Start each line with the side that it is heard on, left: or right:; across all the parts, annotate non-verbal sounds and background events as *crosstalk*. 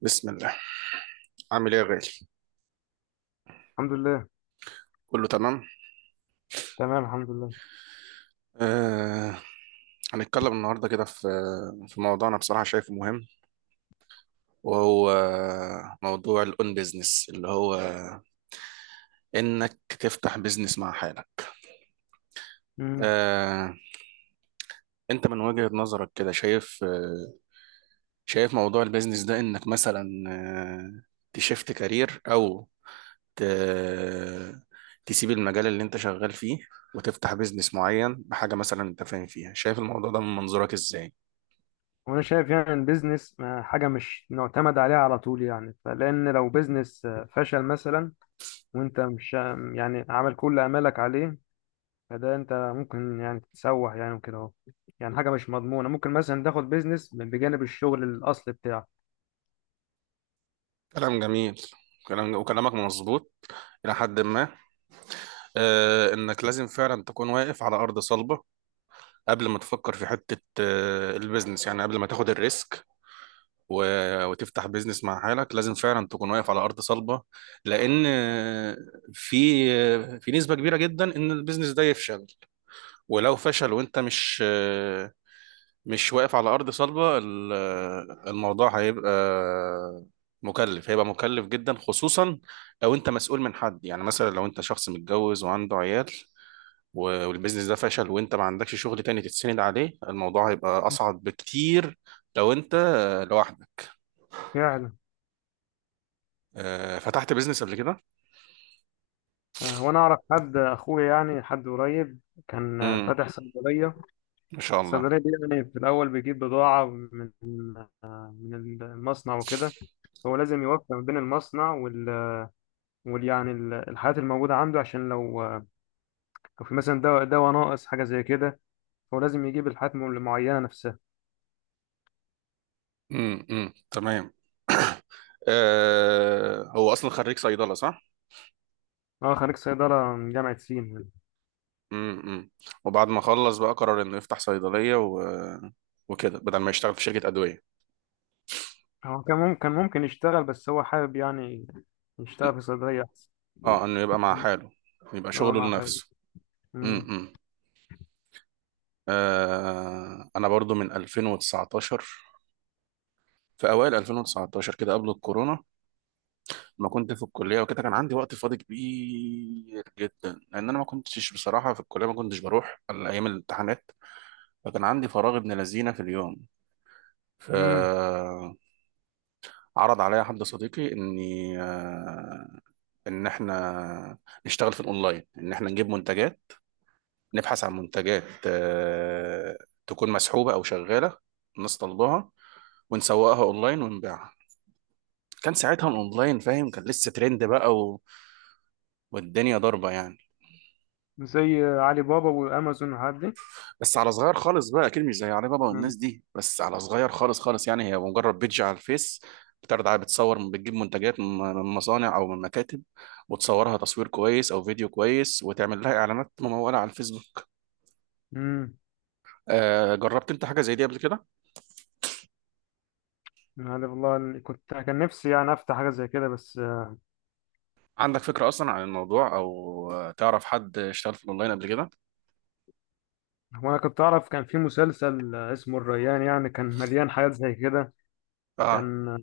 right: بسم الله. عامل ايه يا غالي؟
left: الحمد لله.
right: كله تمام.
left: تمام الحمد لله.
right: آه. هنتكلم النهارده كده في موضوع، انا بصراحه شايفه مهم، وهو موضوع الاون بيزنس اللي هو انك تفتح بيزنس مع حالك.
left: امم
right: آه انت من وجهة نظرك كده شايف موضوع البيزنس ده، انك مثلا تشفت كارير او ت... تسيب المجال اللي انت شغال فيه، وتفتح بيزنس معين بحاجة مثلا انت فاهم فيها. شايف الموضوع ده من منظورك ازاي؟
left: وانا شايف يعني ان بيزنس حاجه مش معتمد عليها على طول يعني فلان لو بيزنس فشل مثلا، وانت مش يعني عامل كل امالك عليه، فده انت ممكن يعني تتسوح يعني وكده اهو. يعني حاجه مش مضمونه، ممكن مثلا تاخد بيزنس بجانب الشغل الاصلي بتاعك.
right: كلام جميل. كلام وكلامك مظبوط إلى حد ما. إنك لازم فعلا تكون واقف على أرض صلبة قبل ما تفكر في حتة البيزنس، يعني قبل ما تاخد الريسك. و... وتفتح بيزنس مع حالك لازم فعلا تكون واقف على أرض صلبة، لأن في نسبة كبيرة جدا إن البيزنس ده يفشل. ولو فشل وأنت مش واقف على أرض صلبة الموضوع هيبقى مكلف، هيبقى مكلف جدا، خصوصا لو انت مسؤول من حد، يعني مثلا لو انت شخص متجوز وعنده عيال والبيزنس ده فشل وانت ما عندكش شغل تاني تتسند عليه، الموضوع هيبقى أصعب بكتير لو انت لوحدك.
left: فعلا.
right: فتحت بيزنس قبل كده؟
left: وانا اعرف حد اخويا يعني حد قريب كان
right: امم.
left: فاتح صيدليه.
right: ما شاء الله.
left: الصيدليه دي يعني في الاول بيجيب بضاعه من من المصنع وكده. هو لازم يوفق بين المصنع وال، وال يعني الحالات الموجودة عنده، عشان لو لو في مثلا دواء ناقص حاجة زي كده، هو لازم يجيب الحالات المعينة نفسها.
right: امم. امم. تمام. هو أصلا خريج صيدلة، صح؟
left: هو خريج صيدلة من جامعة سين.
right: امم. وبعد ما خلص بقى قرر انه يفتح صيدلية. وكده بدل ما يشتغل في شركة أدوية.
left: هو كان ممكن كان ممكن يشتغل، بس هو حابب يعني يشتغل في صيدلية أحسن.
right: اه، انه يبقى مع حاله، يبقى
left: اه
right: شغله
left: مع حاجة.
right: لنفسه.
left: امم.
right: امم. آه انا برضو من 2019، في اوائل 2019 كده قبل الكورونا، ما كنت في الكليه وكده، كان عندي وقت فاضي كبير جدا، لان انا ما كنتش بصراحه في الكليه، ما كنتش بروح الا ايام الامتحانات. فكان عندي فراغ ابن لذينه في اليوم.
left: امم.
right: فعرض عليا حد صديقي اني آه، ان احنا نشتغل في الاونلاين، ان احنا نجيب منتجات، نبحث عن منتجات تكون مسحوبة او شغالة، الناس طالباها، ونسوقها اونلاين ونبيعها. كان ساعتها الاونلاين فاهم، كان لسه ترند بقى. والدنيا ضاربة يعني.
left: زي علي بابا وأمازون والحاجات دي.
right: بس على صغير خالص بقى، اكيد مش زي علي بابا
left: امم.
right: والناس دي، بس على صغير خالص خالص، يعني هي مجرد بيدج على الفيس، بتعرض على، بتصور، بتجيب منتجات من مصانع او من مكاتب، وتصورها تصوير كويس او فيديو كويس، وتعمل لها اعلانات ممولة على الفيسبوك.
left: امم.
right: جربت انت حاجة زي دي قبل كده؟
left: يعني والله كنت كان نفسي يعني أفتح حاجة زي كده بس.
right: عندك فكرة أصلا عن الموضوع، أو تعرف حد اشتغل في الأونلاين قبل كده؟
left: هو انا كنت اعرف كان في مسلسل اسمه الريان، يعني كان مليان حاجات زي كده.
right: اه.
left: كان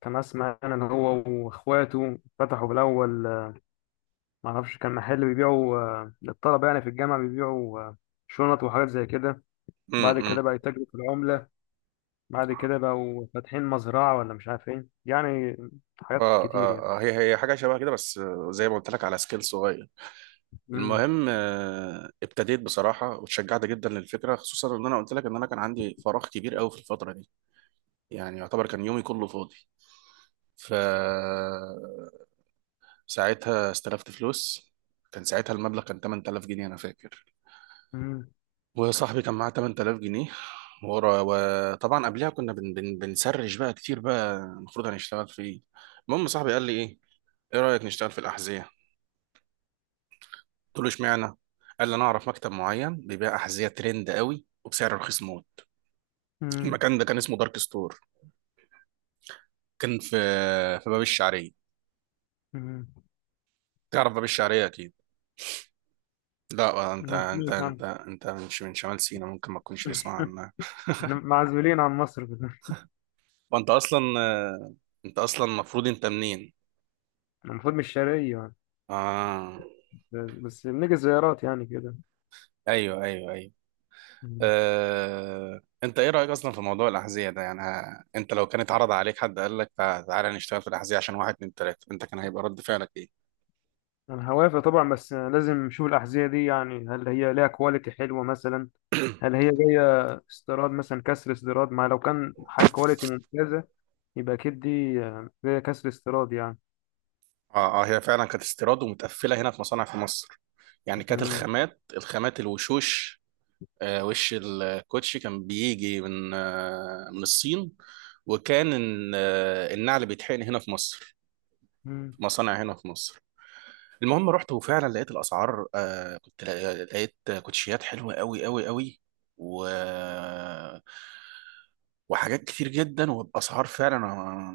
left: كان اسمع انا ان هو واخواته فتحوا بالاول، ما اعرفش، كان محل بيبيعوا للطلبه يعني في الجامعه، بيبيعوا شنط وحاجات زي كده. بعد
right: امم.
left: كده بقى يتاجروا في العمله. بعد كده بقوا فاتحين مزرعه ولا مش عارف ايه يعني، حاجات كتير يعني.
right: هي حاجة شبه كده، بس زي ما قلت لك، على سكيل صغير.
left: امم.
right: المهم ابتديت بصراحة واتشجعت جدا للفكرة، خصوصا ان انا قلت لك ان انا كان عندي فراغ كبير قوي في الفترة دي، يعني يعتبر كان يومي كله فاضي. ف ساعتها استلفت فلوس. كان ساعتها المبلغ كان 8000 جنيه انا فاكر،
left: امم.
right: وصاحبي كان معاه 8000 جنيه. ورا، وطبعا قبلها كنا بن بن بنسرش بقى كتير بقى، المفروض هنشتغل في ايه. المهم صاحبي قال لي ايه، ايه رأيك نشتغل في الأحذية؟ قلت له اشمعنى؟ قال لي انا اعرف مكتب معين بيبيع أحذية ترند قوي وبسعر رخيص موت.
left: امم.
right: المكان ده كان اسمه دارك ستور، كان في باب الشعرية.
left: امم.
right: تعرف باب الشعرية اكيد؟ لا، انت
left: أنا
right: انت
left: سمعت عنه.
right: انت انت مش من شمال سيناء، ممكن ما تكونش تسمع
left: *laughs*
right: عنها.
left: احنا
right: *laughs*
left: معزولين عن مصر كده.
right: وانت اصلا، انت اصلا المفروض انت منين؟
left: أنا المفروض مش شرقية،
right: اه.
left: بس بنيجي زيارات يعني كده.
right: ايوه ايوه ايوه.
left: مم.
right: انت ايه رأيك اصلا في موضوع الأحذية ده؟ يعني انت لو كان اتعرض عليك حد قال لك تعالى نشتغل في الأحذية عشان واحد اتنين تلاتة، انت كان هيبقى رد فعلك ايه؟
left: انا هوافق طبعا، بس لازم نشوف الاحذيه دي يعني، هل هي ليها كواليتي حلوه مثلا؟ هل هي جايه استيراد مثلا، كسر استيراد؟ ما لو كان حاجه كواليتي ممتازه يبقى اكيد دي جايه كسر استيراد يعني.
right: اه اه، هي فعلا كانت استيراد ومتقفلة هنا في مصانع في مصر، يعني كانت
left: مم.
right: الخامات، الوشوش. وش الكوتشي كان بيجي من من الصين، وكان النعل بيتحقن هنا في مصر،
left: مم.
right: في مصانع هنا في مصر. المهم رحت وفعلا لقيت الاسعار، آه كنت لا- لقيت كوتشيات حلوه قوي قوي قوي، و وحاجات كتير جدا وباسعار، فعلا انا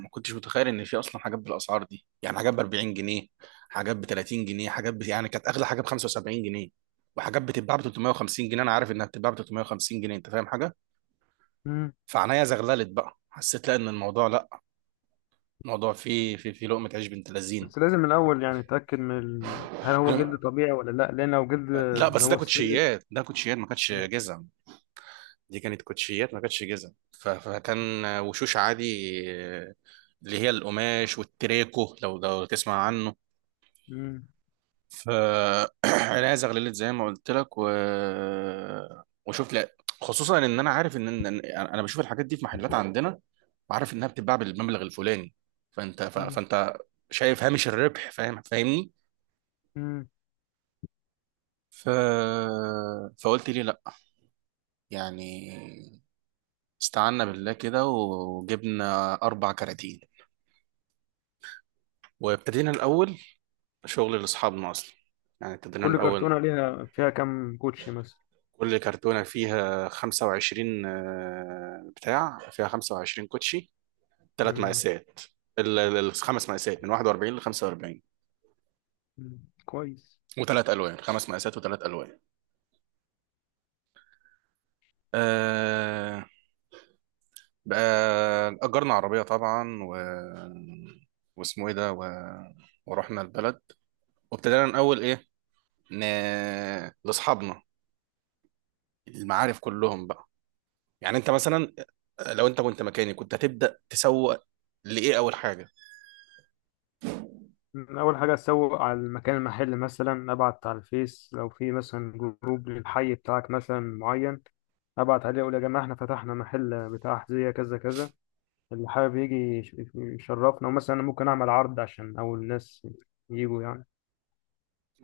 right: ما كنتش متخيل ان في اصلا حاجات بالاسعار دي، يعني حاجات ب 40 جنيه، حاجات ب 30 جنيه، يعني كانت اغلى حاجه ب 75 جنيه، وحاجات بتتباع ب 350 جنيه، انا عارف انها بتتباع ب 350 جنيه، انت فاهم حاجه.
left: مم.
right: فعنايا زغللت بقى، حسيت لا ان الموضوع لا الموضوع فيه في لقمه عيش بنت لذين.
left: بس لازم من الاول يعني نتاكد من هل هو جلد طبيعي ولا لا، لان لو جلد
right: لا،
left: اللي
right: بس ده
left: هو الصيد.
right: كوتشيات، ده كوتشيات ما كانتش جزم دي كانت كوتشيات ما كانتش جزم، فكان وشوش عادي، اللي هي القماش والتريكو، لو تسمع عنه.
left: مم.
right: ف *clears throat* الازغ ليلت زي ما قلت لك. وشوف لا، خصوصا ان انا عارف ان انا بشوف الحاجات دي في محلات عندنا، وعارف انها بتتباع بالمبلغ الفلاني،
left: مم.
right: فانت شايف هامش الربح، فاهم، فاهمني.
left: مم.
right: ف... فقلت لي لا، يعني استعنا بالله كده وجبنا اربع كراتين، وابتدينا الاول شغل لاصحابنا اصلا، يعني ابتدينا
left: كل
right: الاول،
left: كرتونه ليها فيها كام كوتشي مثلا؟
right: كل كرتونه فيها 25 آه، بتاع فيها 25 كوتشي، ثلاث
left: مم.
right: مقاسات، الخمس مقاسات من 41 ل 45،
left: مم. كويس.
right: وثلاث الوان. خمس مقاسات وثلاث الوان. آه بقى اجرنا عربيه طبعا. و... واسمه ايه ده و... ورحنا البلد. وابتدينا الاول ايه، ن... لاصحابنا، المعارف كلهم بقى. يعني انت مثلا، لو انت كنت مكاني، كنت هتبدا تسوق لايه اول حاجه؟
left: أول حاجة أسوق على المكان المحل، مثلا أبعت على الفيس لو في مثلا جروب للحي بتاعك مثلا معين، أبعت عليه أقول يا جماعة إحنا فتحنا محل بتاع أحذية كذا كذا، اللي حابب يجي يشرفنا، ومثلا أنا ممكن أعمل عرض عشان أول الناس يجوا يعني،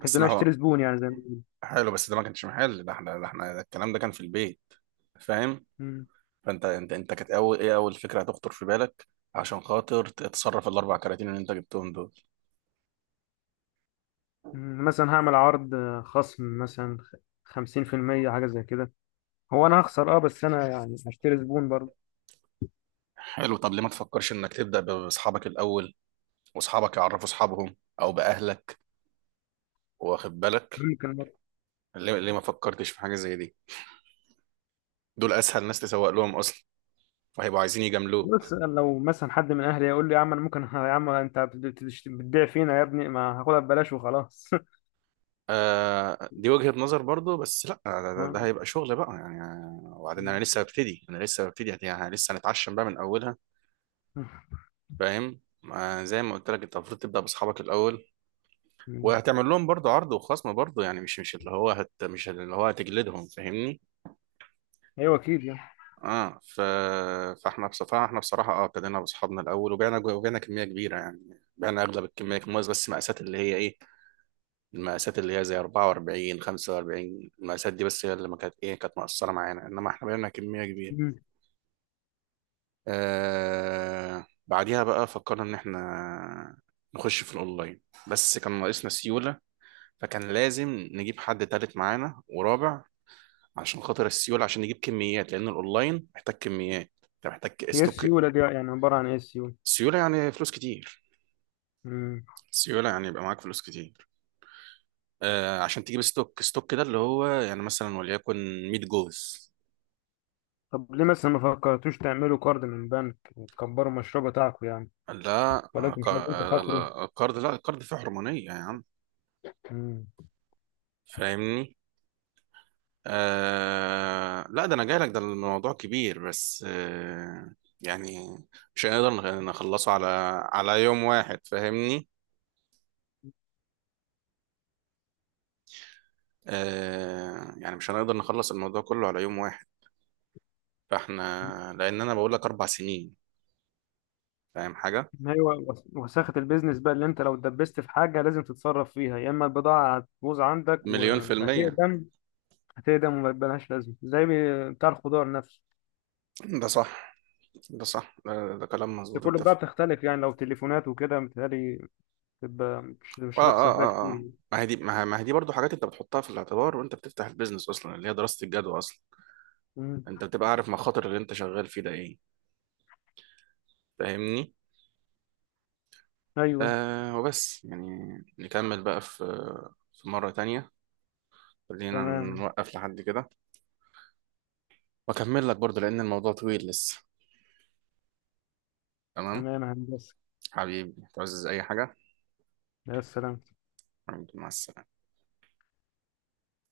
left: بحيث إن أنا
right: ما هو،
left: أشتري زبون يعني زي ما بيقولوا.
right: حلو، بس ده ما كانش محل، ده الكلام ده كان في البيت، فاهم.
left: مم.
right: فانت انت كانت اول ايه اول فكره هتخطر في بالك عشان خاطر تتصرف الاربع كراتين اللي انت جبتهم دول.
left: مم. مثلا هعمل عرض خصم مثلا، خمسين في المية حاجة زي كده. هو أنا هخسر، أه، بس أنا يعني هشتري زبون برضه.
right: حلو، طب ليه ما تفكرش انك تبدا باصحابك الاول، واصحابك يعرفوا اصحابهم، او باهلك، واخد بالك.
left: ممكن.
right: ليه ما فكرتش في حاجه زي دي، دول اسهل ناس تسوق لهم اصلا، وهيبقوا عايزين
left: بص
right: يجاملوك.
left: لو مثلا حد من اهلي يقول لي يا عم انا ممكن، *laughs* يا عم انت بتبيع فينا يا ابني، ما هاخدها ببلاش وخلاص. *laughs*
right: آه، دي وجهة نظر برضو، بس لا، ده
left: ما-
right: هيبقى شغل بقى يعني. وبعدين انا لسه ببتدي، يعني أنا لسه هنتعشم بقى من اولها، فاهم. آه، زي ما قلت لك، انت المفروض تبدا باصحابك الاول،
left: مم.
right: وهتعمل لهم برضو عرض وخصم برضو، يعني مش اللي هو هتجلدهم، فاهمني.
left: ايوه اكيد يعني.
right: اه. ف... فاحنا بصراحه احنا بصراحه اه ابتدينا باصحابنا الاول، وبعنا كميه كبيره، يعني بعنا اغلب الكميه الموز، بس مقاسات اللي هي ايه، المقاسات اللي هي زي 44 45، المقاسات دي بس هي اللي ما كانت ايه، كانت مقصره معانا، انما احنا بقينا كميه كبيره.
left: مم.
right: آه، بعديها بقى فكرنا ان احنا نخش في الاونلاين، بس كان ناقصنا سيوله، فكان لازم نجيب حد تالت معانا ورابع عشان خاطر السيوله، عشان نجيب كميات، لان الاونلاين محتاج كميات، انت محتاج
left: هي
right: استوك.
left: السيوله دي يعني عباره عن ايه السيوله؟
right: سيوله يعني فلوس كتير،
left: مم.
right: سيوله يعني يبقى معاك فلوس كتير. عشان تجيب ستوك، ستوك ده اللي هو يعني مثلا وليكن 100 جوز.
left: طب ليه مثلا ما فكرتوش تعملوا كارد من بنك وتكبروا المشروع بتاعكم يعني؟
right: لا،
left: ولكن مش لازم تخاطروا.
right: لا، الكارد فيه حرمانية يا عم،
left: مم.
right: فاهمني. لا، ده انا جاي لك، ده الموضوع كبير، بس يعني مش هنقدر نخلصه على يوم واحد، فاهمني. يعني مش هنقدر نخلص الموضوع كله على يوم واحد، فاحنا، لان انا بقول لك 4 سنين، فاهم حاجة.
left: ايوه، وساخه البيزنس بقى، اللي انت لو اتدبست في حاجه لازم تتصرف فيها، يا اما البضاعه هتبوظ عندك
right: مليون في المية.
left: وهتقدم، هتقدم ومبقالهاش لازمه، زي بتاع الخضار نفسه.
right: ده صح، ده صح، ده كلام
left: بس
right: مظبوط
left: كل
right: انت.
left: بقى بتختلف يعني، لو تليفونات وكده متهيألي تبقى مش
right: اه
left: مش هتخسر
right: اه
left: فيها
right: اه
left: كتير
right: اه
left: يعني.
right: ما هي دي، ما هي دي برضه حاجات انت بتحطها في الاعتبار وانت بتفتح البيزنس اصلا، اللي هي دراسة الجدوى اصلا،
left: مم.
right: انت بتبقى عارف مخاطر اللي انت شغال فيه ده ايه، فاهمني.
left: أيوه.
right: وبس يعني، نكمل بقى في مرة تانية، خلينا
left: تمام.
right: نوقف لحد كده. واكمل لك برضه لان الموضوع طويل لسه. تمام.
left: تمام يا هندسة.
right: حبيبي تعزز اي حاجة.
left: يا سلام.
right: حبيبي، مع السلامة.